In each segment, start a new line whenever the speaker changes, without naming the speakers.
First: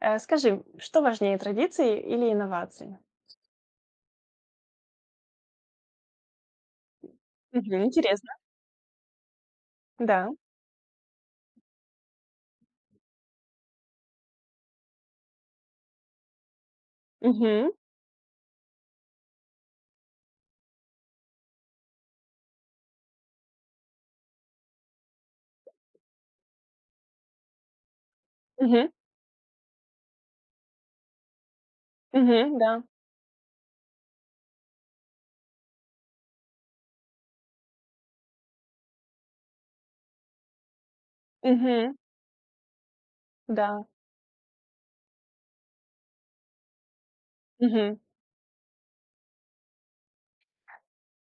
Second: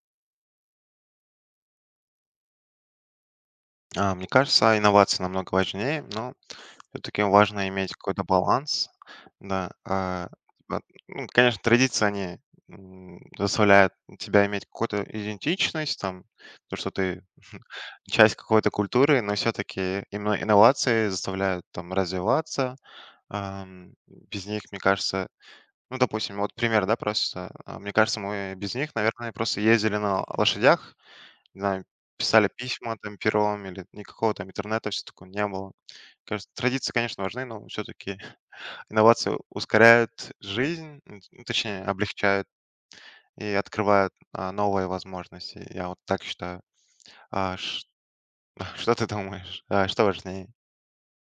Скажи, что важнее, традиции или инновации?
Мне кажется, инновации намного важнее, но все-таки важно
Мгм.
иметь какой-то
Интересно.
баланс. Да,
Да.
а, ну, конечно, традиции, они заставляют тебя иметь какую-то идентичность, там, то, что ты
Мгм.
часть какой-то культуры, но все-таки именно инновации заставляют там развиваться. Без них, мне кажется, ну, допустим, вот пример, да, просто. Мне кажется, мы без
Мгм.
них, наверное, просто ездили на лошадях, не знаю, писали
Мгм. Да.
письма там пером или никакого там интернета, все такое не было. Кажется, традиции, конечно, важны, но все таки инновации ускоряют жизнь, н ну, точнее,
Мгм.
облегчают и
Да.
открывают, новые возможности. Я вот так считаю. А ш
Мгм.
Что ты думаешь? Что важнее?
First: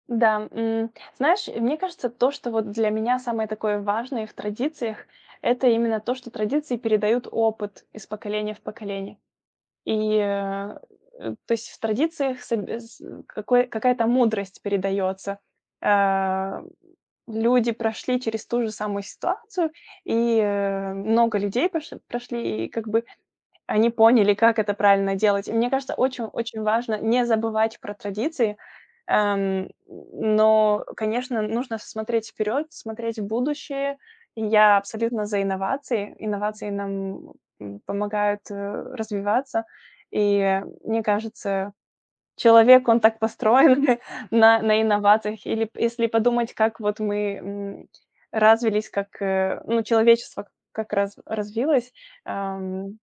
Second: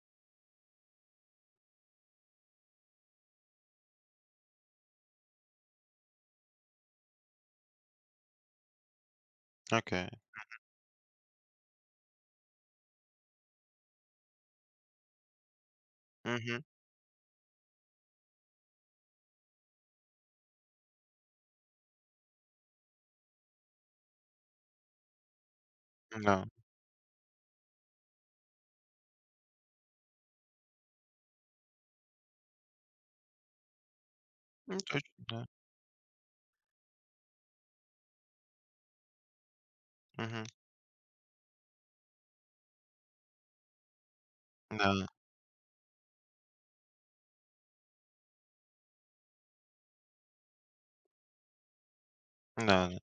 Да, знаешь, мне кажется, то, что вот для меня самое такое важное в традициях, это именно то, что традиции передают опыт из поколения в поколение.
Окей.
И, э, то есть в традициях какой какая-то мудрость передается. Э,
Мгм.
Люди прошли через ту же самую ситуацию, и много людей пош прошли, и как бы они поняли, как это правильно делать. И мне кажется, очень
Да.
очень важно не забывать про традиции, но, конечно, нужно смотреть вперед, смотреть в будущее. И я
Ну, точно,
абсолютно за
да.
инновации. Инновации нам помогают развиваться.
Мгм.
Мне кажется, человек, он так построен на
Да.
инновациях. Или п если подумать, как вот мы развились, как, ну, человечество как раз развилось,
Да,
эм,
да.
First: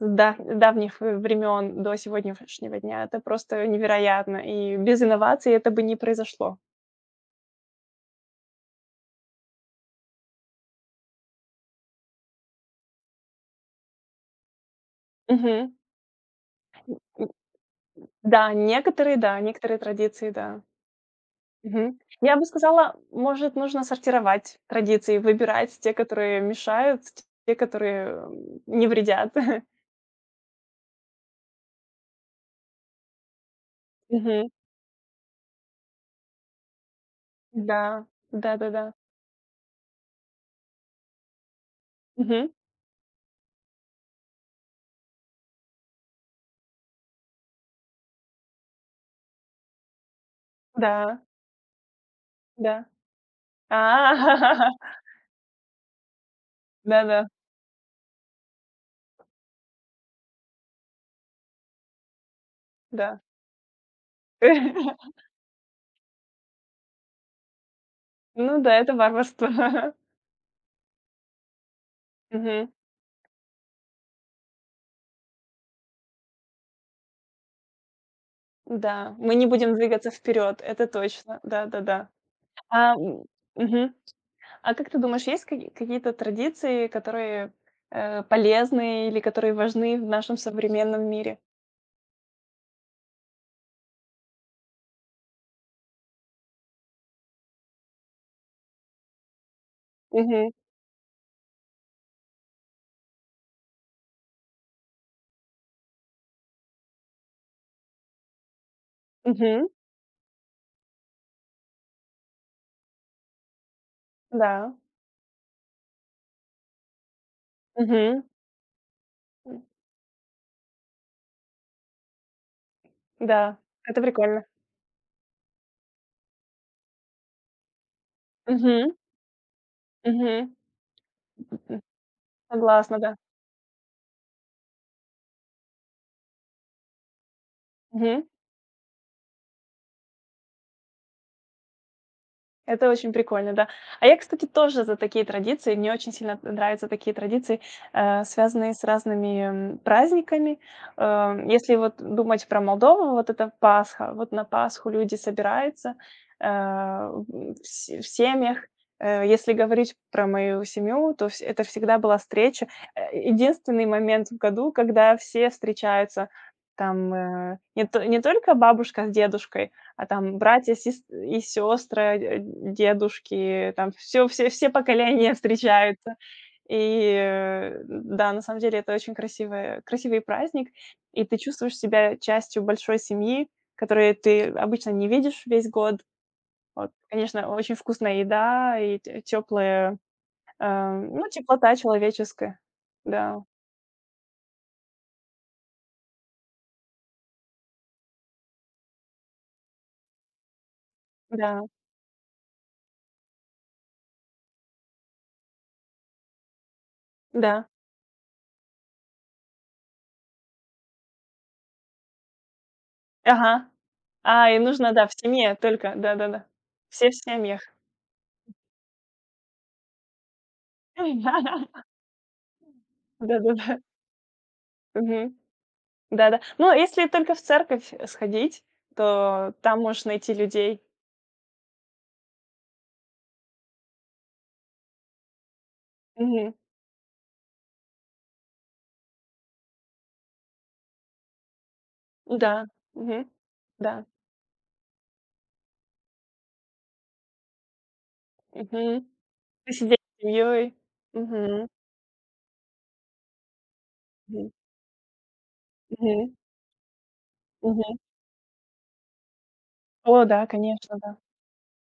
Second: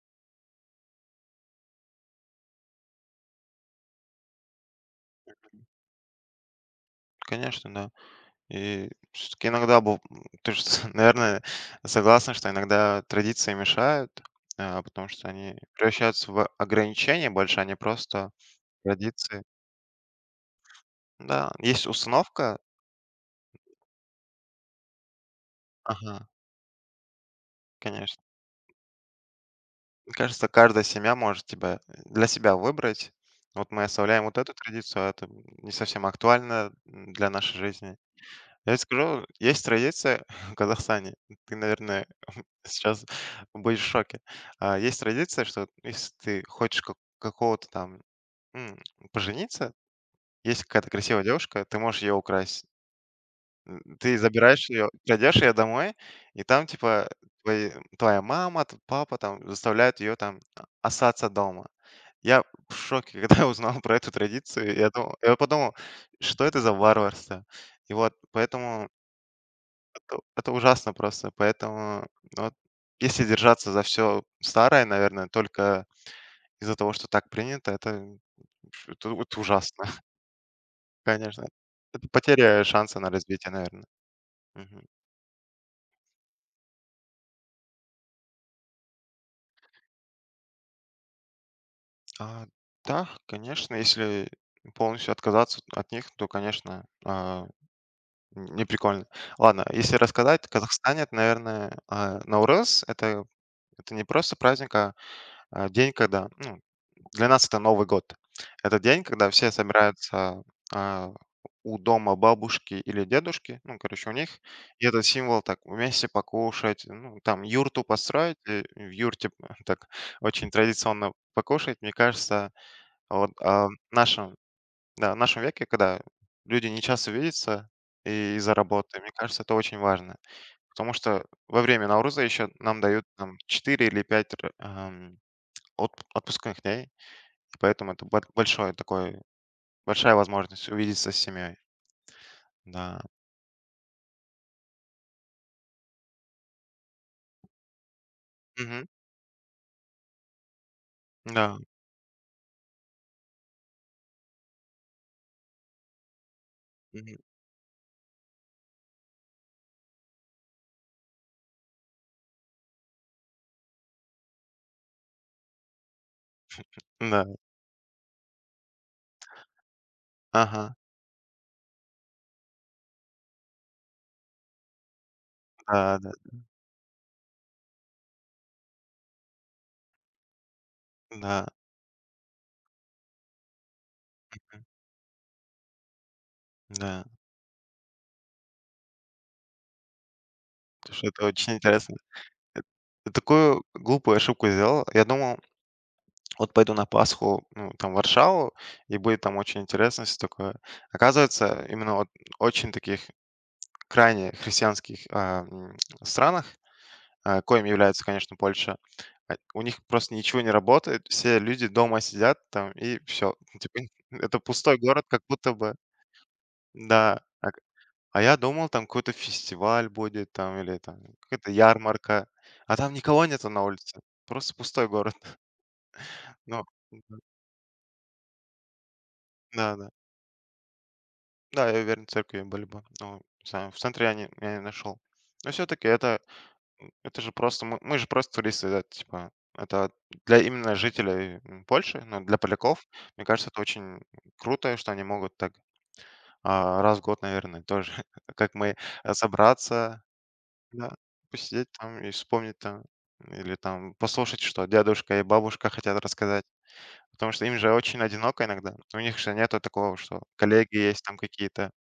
с давних времен до сегодняшнего дня. Это просто невероятно. И без инноваций это бы не произошло.
Конечно, да. И все таки иногда быв ты же, наверное, согласна, что иногда традиции мешают, потому что они
Мгм.
превращаются в
М,
ограничения больше, а не просто
да, некоторые, да,
традиции.
некоторые традиции, да.
Да, есть
Мгм. Я бы
установка.
сказала, может, нужно сортировать традиции, выбирать те,
Ага,
которые мешают, те, которые,
конечно.
не вредят.
Мне кажется, каждая семья может тебя для себя выбрать. Вот мы оставляем вот
Мгм.
эту традицию, а это не совсем актуально, для нашей жизни.
Да.
Я тебе
Да-да-да.
скажу, есть традиция в Казахстане. Ты, наверное,
Мгм.
сейчас будешь в шоке. Есть традиция, что если ты хочешь какого-то там м, пожениться, есть какая-то
Да,
красивая девушка, ты можешь ее украсть.
да. А.
Ты забираешь ее, крадешь ее домой, и там, типа,
Да-да,
твои- твоя мама, папа там заставляют ее там остаться дома. Я в
да. Да.
шоке, когда узнал про эту традицию. Я подумал, что это за варварство? И вот
Ну да,
поэтому
это варварство.
это ужасно просто. Поэтому, ну, вот,
Мгм.
если держаться за все старое, наверное, только из-за того, что так принято, это
Да, мы
вот
не будем
ужасно,
двигаться вперед, это точно.
конечно. Это
Да-да-да.
потеря
А,
шанса на
м,
развитие, наверное.
мгм. А
Мгм.
как ты думаешь, есть какие-то традиции, которые, полезны или которые важны в нашем современном мире?
А, да, конечно, если полностью отказаться от них, то, конечно, не прикольно. Ладно, если рассказать,
Мгм.
в Казахстане это, наверное, Наурыз. Это не просто праздник, а день, когда, ну, для нас это Новый год. Это день, когда все
Мгм.
собираются, а, у дома бабушки или дедушки, ну, короче, у них.
Да.
И это символ так вместе покушать, ну, там юрту
Мгм.
построить, в юрте так очень традиционно покушать. Мне кажется, вот,
Да, это прикольно.
да, в нашем веке, когда люди не часто видятся и из-за
Мгм.
работы, мне кажется, это очень важно.
Мгм.
Потому что во время Науруза еще нам
Согласна,
дают
да.
там 4 или 5 отпускных дней. Поэтому это
Мгм.
бат большой такой большая возможность увидеться с семьей.
Это
Да.
очень прикольно, да. А я, кстати, тоже за такие традиции. Мне очень сильно нравятся такие традиции, связанные с
Мгм.
разными праздниками.
Да.
Если вот думать про Молдову, вот это Пасха. Вот на Пасху люди собираются э,
Мгм.
в в семьях. Если говорить про мою семью, то это всегда была встреча. Единственный момент в году, когда все встречаются там
Да.
не только бабушка с дедушкой, а там
Ага.
братья, сестры, дедушки, там все поколения
Да, да,
встречаются. Да, на самом деле это очень красивый праздник, и ты
да.
чувствуешь себя частью большой семьи, которую ты
М,
обычно не видишь весь год. Вот,
да.
конечно, очень вкусная еда и теплая
Слушай, это
ну,
очень
теплота
интересно.
человеческая.
Я
Да,
такую глупую ошибку сделал. Я думал, вот пойду на Пасху, ну, там, в Варшаву, и будет там очень интересно все такое.
да,
Оказывается, именно вот очень таких крайне христианских, странах, коим
да.
является, конечно, Польша. У них просто ничего не работает, все люди дома сидят там и все.
Ага.
Типа, это
А, и
пустой
нужно,
город,
да, в
как будто
семье
бы.
только, да-да-да. Все в
Да, а к
семьях.
а я думал, там какой-то фестиваль будет там или там какая-то ярмарка, а там никого нету на
Да-да-да.
улице, просто пустой город.
Мгм. Да-да.
Ну,
Ну, если
мгм,
только в церковь сходить, то
да-да.
там
Да,
можешь найти людей.
да, я уверен, церкви были бы, но не знаю, в центре я не нашел. Но все таки это
Мгм.
это же просто мы же просто туристы, да, типа. Это для именно жителей, Польши, но для
Да.
поляков, мне
Мгм.
кажется, это очень
Да.
круто, что они могут так, раз в год, наверное, тоже, как мы,
Мгм. Посидеть
собраться,
с семьей.
да, посидеть
Мгм.
там и вспомнить там, или там послушать,
Мгм.
что дедушка и бабушка хотят
Мгм.
рассказать. Потому что им же
Мгм.
очень одиноко иногда. У них же нету такого, что
О да,
коллеги
конечно,
есть там
да.
какие-то,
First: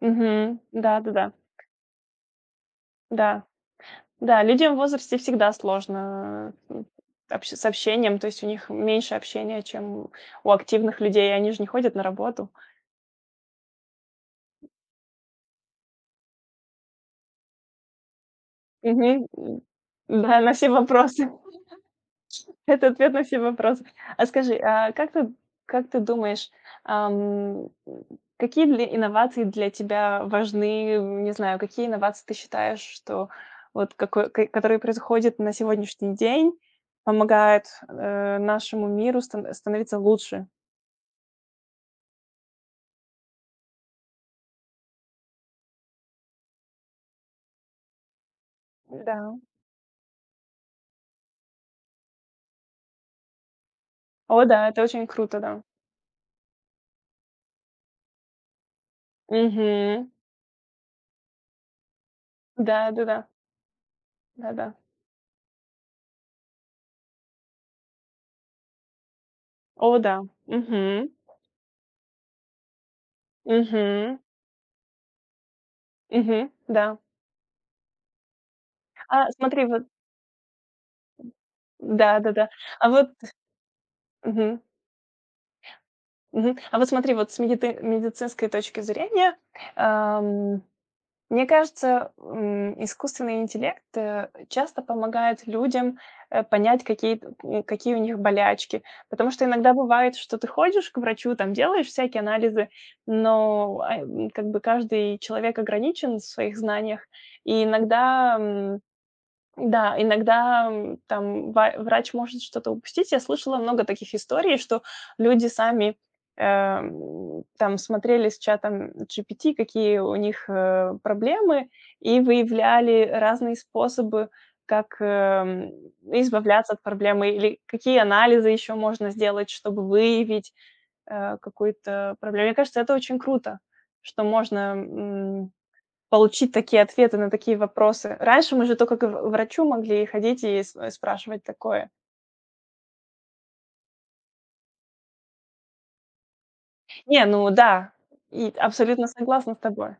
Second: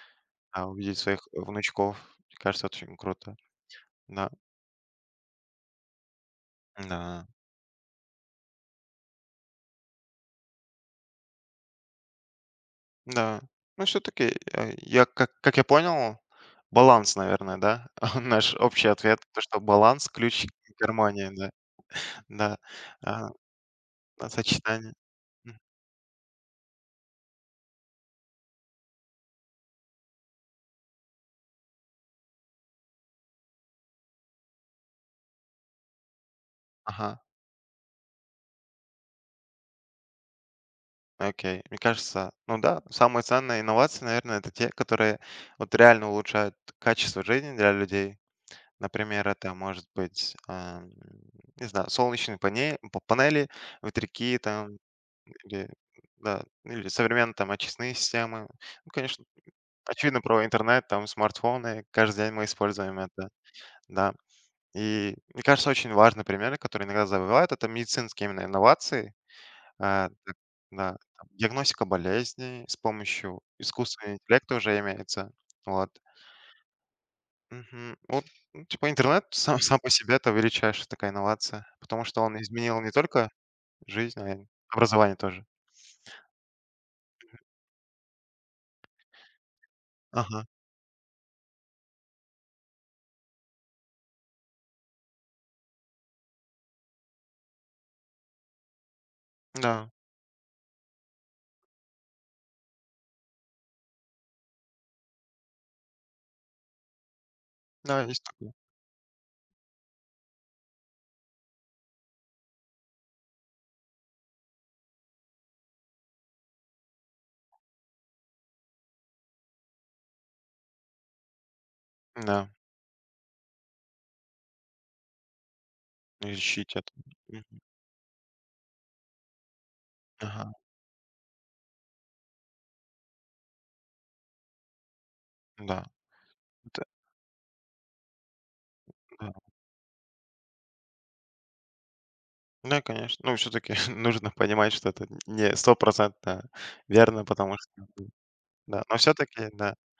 Мгм.
а увидеть своих
Да-да-да.
внучков. Мне кажется, это очень круто.
Да.
Да,
Да, людям в возрасте всегда сложно,
да.
общением, то есть у них меньше общения, чем у активных людей, они же не ходят на работу.
Да. Ну, все таки я как я понял, баланс, наверное, да? Наш общий ответ,
Мгм.
то,
М.
что баланс-
Да,
ключ
на все
к
вопросы.
гармонии, да. Да,
Это ответ на
а,
все вопросы. А скажи,
сочетание. Мгм.
как ты думаешь, ам, какие для инновации для тебя важны? Не знаю, какие инновации ты считаешь, что вот какой, ко которые происходят на сегодняшний день,
Ага,
помогают, нашему миру становиться лучше?
окей. Мне кажется, ну да, самые ценные инновации, наверное, это те, которые вот реально улучшают качество жизни для людей. Например,
Да.
это может быть, не знаю, солнечные панели, ветряки
О да,
там
это очень круто, да.
или, да, или современные там очистные системы. Ну, конечно,
Мгм.
очевидно, про интернет, там смартфоны, каждый день мы используем
Да-да-да.
это, да.
Да-да.
И мне кажется, очень важный пример, который иногда забывают, это медицинские именно инновации,
О
а,
да.
так, да,
Мгм.
там диагностика болезней с помощью искусственного
Мгм.
интеллекта уже имеется. Вот.
Мгм. Да.
Мгм. Вот, ну, типа, интернет
А
сам
смотри,
сам
вот
по себе- это величайшая такая инновация, потому что он
да-да-да.
изменил
А
не
вот
только жизнь, а и
мгм.
образование тоже.
Мгм. А вот смотри, вот с медицинской точки зрения,
Ага.
ам, мне кажется, искусственный интеллект часто помогает людям понять, какие у них болячки. Потому что иногда
Да,
бывает, что ты ходишь к врачу, там делаешь всякие анализы, но как бы каждый человек ограничен в своих знаниях. И
да, есть такое.
иногда, м, там ва врач может что-то упустить. Я слышала много таких историй, что люди сами, там смотрели с чатом GPT, какие у них, проблемы, и
Да,
выявляли разные способы, как, избавляться
изучить
от
это.
проблемы
Мгм.
или какие анализы еще можно сделать, чтобы
Ага,
выявить, какую-то проблему. Мне кажется, это очень круто, что можно
да,
получить такие
это
ответы на такие вопросы. Раньше мы же только к в
да.
врачу могли ходить и спрашивать такое.
Да, конечно. Ну, все таки нужно понимать, что это не стопроцентно
Не,
верно,
ну
потому что,
да, и
да. Но
абсолютно
все таки
согласна с
да.
тобой.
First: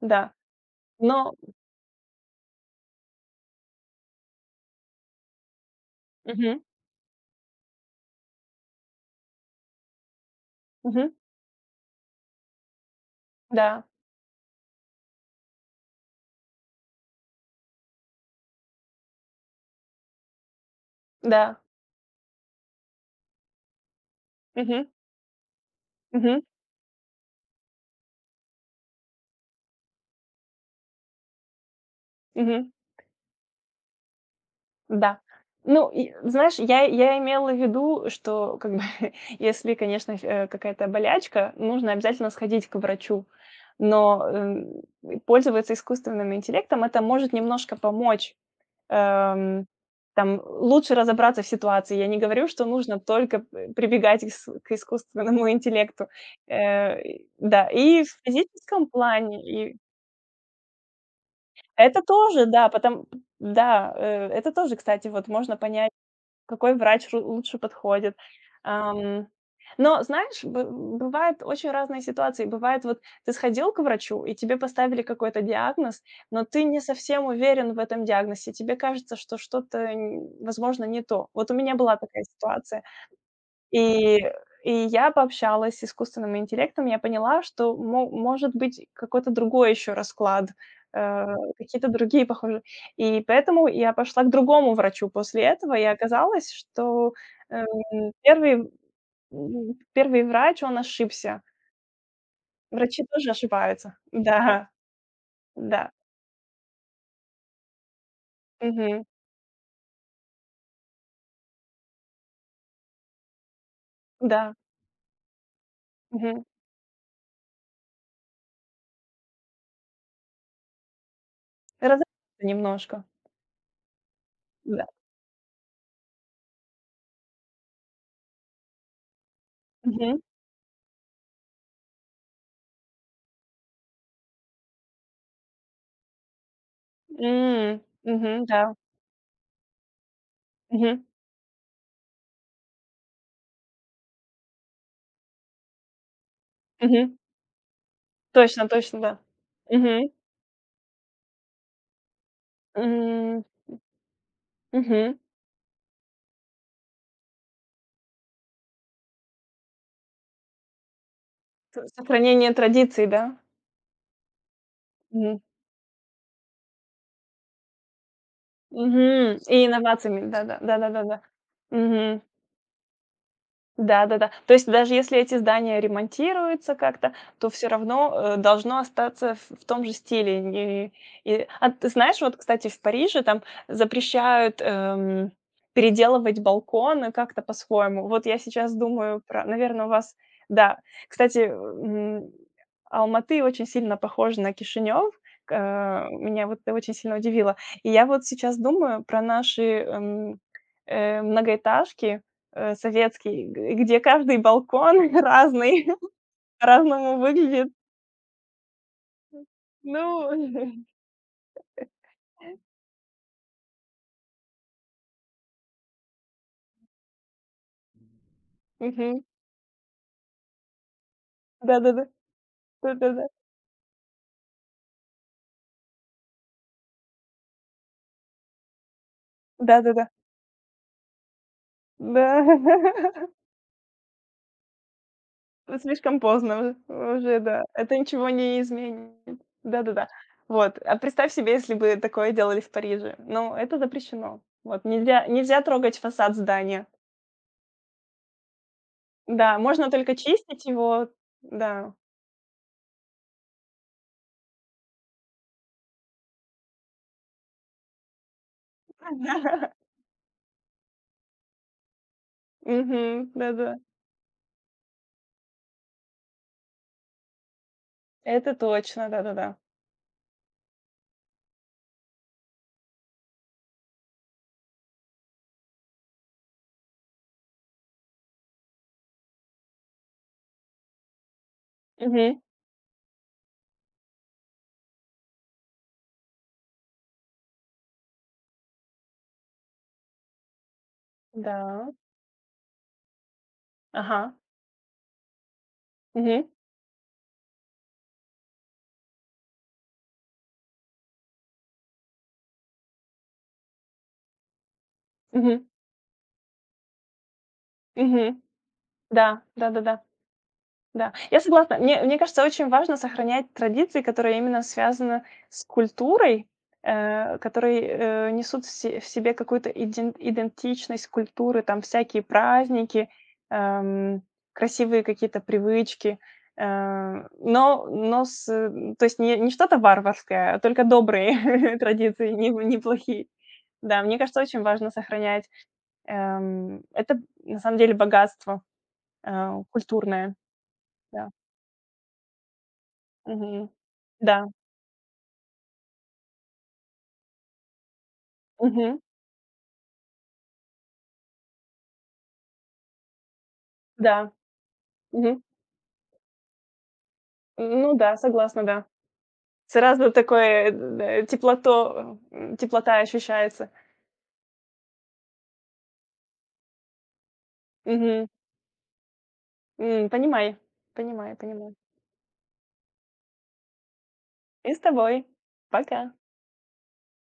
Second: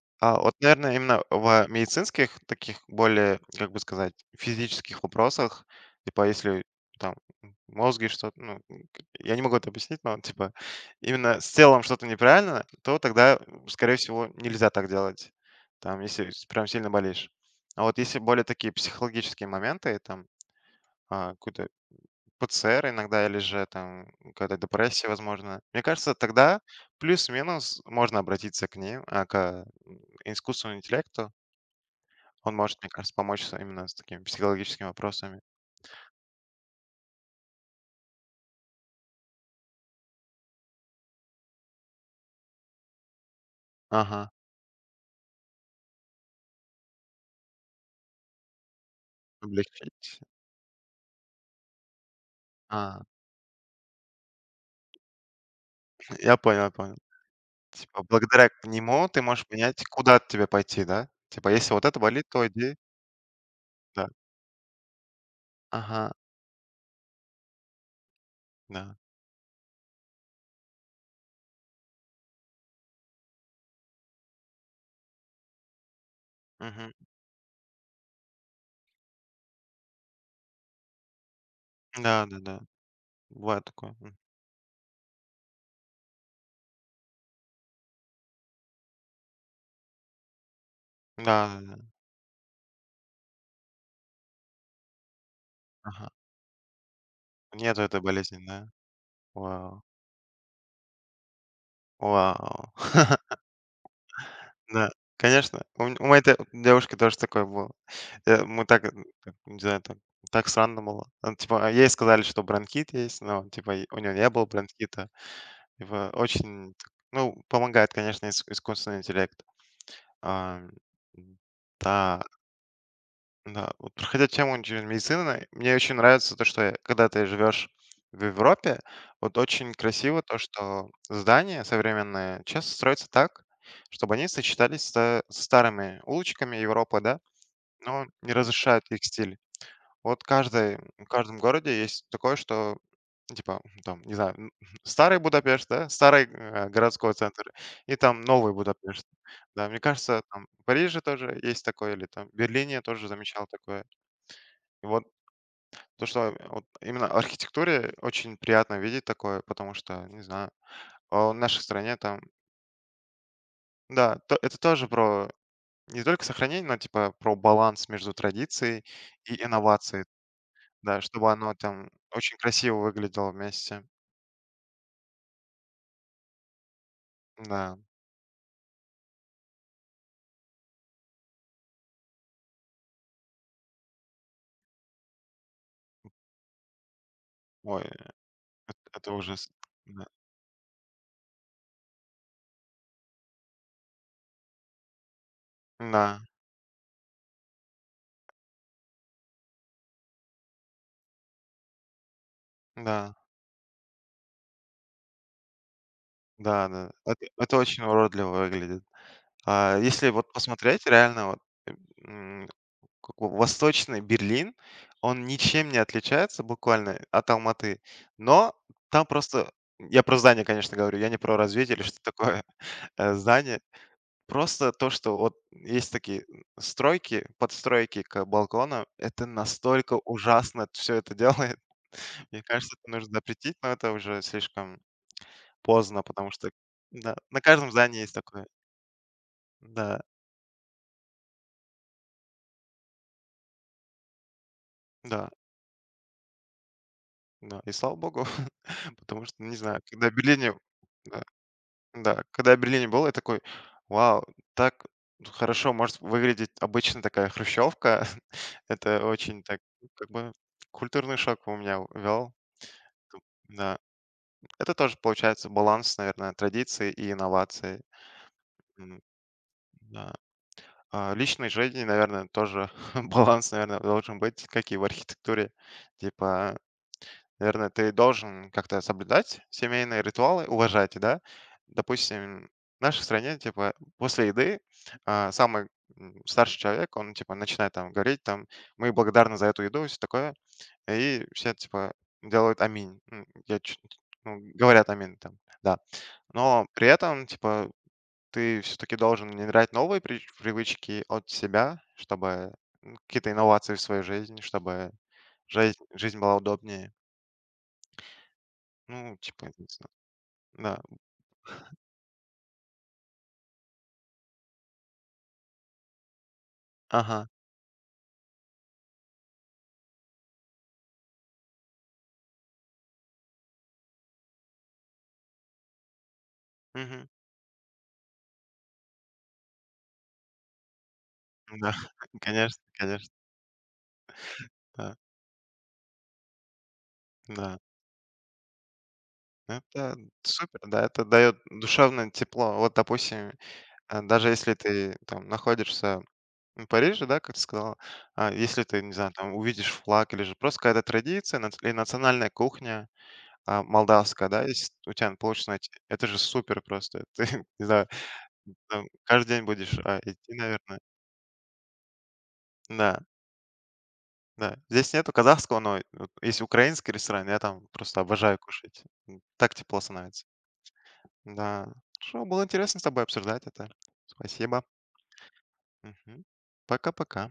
Да,
А вот, наверное, именно
но
в медицинских, таких более, как бы сказать, физических вопросах, типа,
мгм,
если там мозги что-то, ну, я не могу это объяснить, но типа
мгм,
именно с телом что-то неправильно, то тогда,
да,
скорее всего, нельзя так делать, там, если прям сильно болеешь. А вот если более такие психологические моменты, там,
да,
какой-то ПЦР иногда, или же там какая-то
мгм,
депрессия, возможно, мне кажется,
мгм,
тогда плюс-минус можно обратиться к ним, искусственному интеллекту, он
мгм,
может, мне кажется, помочь с именно с такими психологическими
да.
вопросами.
Ну, и знаешь, я имела в виду, что как бы если, конечно, какая-то болячка, нужно обязательно сходить к врачу. Но,
Ага,
эм, Пользоваться искусственным интеллектом- это может немножко помочь. Эм,
облегчить.
там лучше разобраться в ситуации. Я не говорю, что нужно
А,
только п прибегать к искусственному интеллекту.
я понял, я понял.
И да,
Типа,
и в
благодаря
физическом
нему ты
плане,
можешь
и
понять, куда от тебя пойти, да? Типа, если вот это
это
болит,
тоже,
то
да,
иди.
потом да,
Да.
это тоже, кстати, вот можно понять,
Ага,
какой врач ру лучше подходит.
да.
Ам, но, знаешь, бы бывают очень разные ситуации. Бывает, вот ты сходил к врачу, и тебе поставили какой-то диагноз, но ты не
Мгм.
совсем уверен в этом диагнозе. Тебе кажется, что что-то, н возможно, не то. Вот у меня была такая
Да-да-да.
ситуация.
Бывает такое. М.
И и я пообщалась с искусственным интеллектом, я поняла, что мо может быть какой-то другой еще расклад, э,
Да-да-да.
какие-то другие похожие. И поэтому я пошла к другому врачу после этого, и
Ага.
оказалось, что,
Нет этой
эм,
болезни, да?
первый
Вау.
1 врач, он ошибся.
Вау.
Врачи тоже ошибаются. Да,
Да, конечно. У
да,
м у моей т девушки тоже такое было. Мы так,
мгм,
как, не знаю, там, так странно было. Ну, типа, ей сказали, что бронхит есть, но, типа, и у нее не было
да,
бронхита. Типа,
мгм.
очень, ну, помогает, конечно, ис искусственный интеллект. Ам, м,
Разочарована
да.
немножко.
Да, вот проходя тему
Да.
именно медицины, мне очень нравится то, что когда ты живешь в Европе, вот очень
Мгм.
красиво то, что здания современные часто строятся так, чтобы они сочетались со старыми улочками Европы, да,
М,
но не
мгм, да,
разрешают их стиль. Вот
мгм,
в каждом городе есть такое, что типа, там, не знаю, старый Будапешт, да, старый городской
мгм.
центр, и там новый
Точно, точно,
Будапешт.
да.
Да, мне
Мгм.
кажется, там в Париже тоже есть такое, или там в Берлине я тоже
М,
замечал такое. И вот
мгм.
то, что вот именно архитектуре очень приятно видеть такое, потому что, не знаю, в нашей
С
стране там,
сохранение традиций, да?
да, то это тоже про
Мгм.
не только сохранение, но типа про баланс между традицией
Мгм.
и
И
инновацией,
инновациями, да-да,
да,
да-да-да-да.
чтобы оно там очень красиво выглядело вместе.
Да-да-да. То есть даже если эти здания ремонтируются как-то, то все
Да,
равно, должно остаться в том же стиле. Не и а Ты знаешь, вот, кстати, в Париже там запрещают, переделывать балконы как-то
ой,
по-своему. Вот я сейчас
это
думаю про
ужас.
наверно, у
Да,
вас да. Кстати, Алматы очень сильно похожа на Кишинев.
да,
Меня вот это очень сильно удивило. И я вот сейчас думаю про наши, многоэтажки
да,
советский, г где каждый балкон разный,
да, да.
разному
Это
выглядит.
очень уродливо выглядит. А
Ну
если вот посмотреть реально, вот, э, м, как бы восточный Берлин, он ничем не отличается буквально от Алматы, но там
Мгм.
просто я про здание, конечно, говорю, я не про развитие или что
Да-да-да.
такое,
Да-да-да.
здание. Просто то, что вот есть такие стройки, подстройки к балконам, это настолько
Да-да-да.
ужасно все это делает.
Да.
Мне кажется, это нужно запретить, но это уже слишком поздно,
Слишком
потому что
поздно у
да,
уже,
на
да.
каждом
Это
здании есть
ничего
такое.
не изменит.
Да,
Да-да-да. Вот. А представь себе, если бы такое делали в Париже. Ну, это запрещено. Вот. Нельзя
да,
нельзя трогать фасад здания.
да. И слава богу, потому что, не
Да,
знаю,
можно только чистить его.
да,
Да.
да, когда я в Берлине был, я такой: "Вау, так хорошо может выглядеть обычно такая хрущевка". Это очень так, ну, как бы культурный шок у меня ввёл.
Мгм. Да-да.
Да, это тоже получается баланс, наверное, традиции и инноваций.
Это
М,
точно, да-да-да.
да. Личной жизни, наверное, тоже баланс, наверное, должен быть, как и в архитектуре. Типа, наверное, ты должен как-то соблюдать семейные ритуалы, уважать, да.
Мгм.
Допустим, в нашей стране, типа, после еды самый старший человек, он, типа, начинает там говорить, там, мы благодарны за эту еду, и все такое, и все,
Да.
типа, делают аминь.
Ага.
Ну, говорят аминь там, да.
Мгм.
Но при этом, типа, ты все-таки должен внедрять новые привычки от себя, чтобы ну, какие-то инновации в своей жизни, чтобы
Мгм.
жизнь была удобнее.
Мгм.
Ну,
Да,
типа.
да-да-да.
Да.
Да, я согласна. Мне кажется, очень важно сохранять традиции, которые именно связаны с культурой,
Ага.
которые, несут в себе какую-то идентичность культуры, там всякие праздники, эм, красивые какие-то привычки,
Мгм.
то есть не что-то варварское, а только добрые
Да.
традиции, не
Конечно,
не
конечно.
плохие. Да, мне кажется, очень важно
Да,
сохранять, это на
да.
самом деле богатство,
Это
культурное,
супер, да, это
да.
дает душевное тепло. Вот, допустим,
Мгм.
даже
Да.
если ты там находишься в Париже, да, как ты сказала, если ты, не
Мгм.
знаю, там увидишь флаг или же просто какая-то традиция или национальная кухня молдавская,
Да.
да, если у тебя
Мгм.
получится найти, это же супер просто. Ты, не знаю,
Ну да, согласна, да.
там каждый день будешь
Сразу
идти,
такое,
наверное.
теплота
Да.
ощущается.
Да, здесь нету казахского, но вот есть украинский ресторан, я там просто
Мгм.
обожаю кушать. Так тепло
М,
становится.
понимаю, понимаю,
Да.
понимаю.
Хорошо, было интересно с тобой обсуждать это. Спасибо.
И с тобой. Пока.
Мгм. Пока-пока.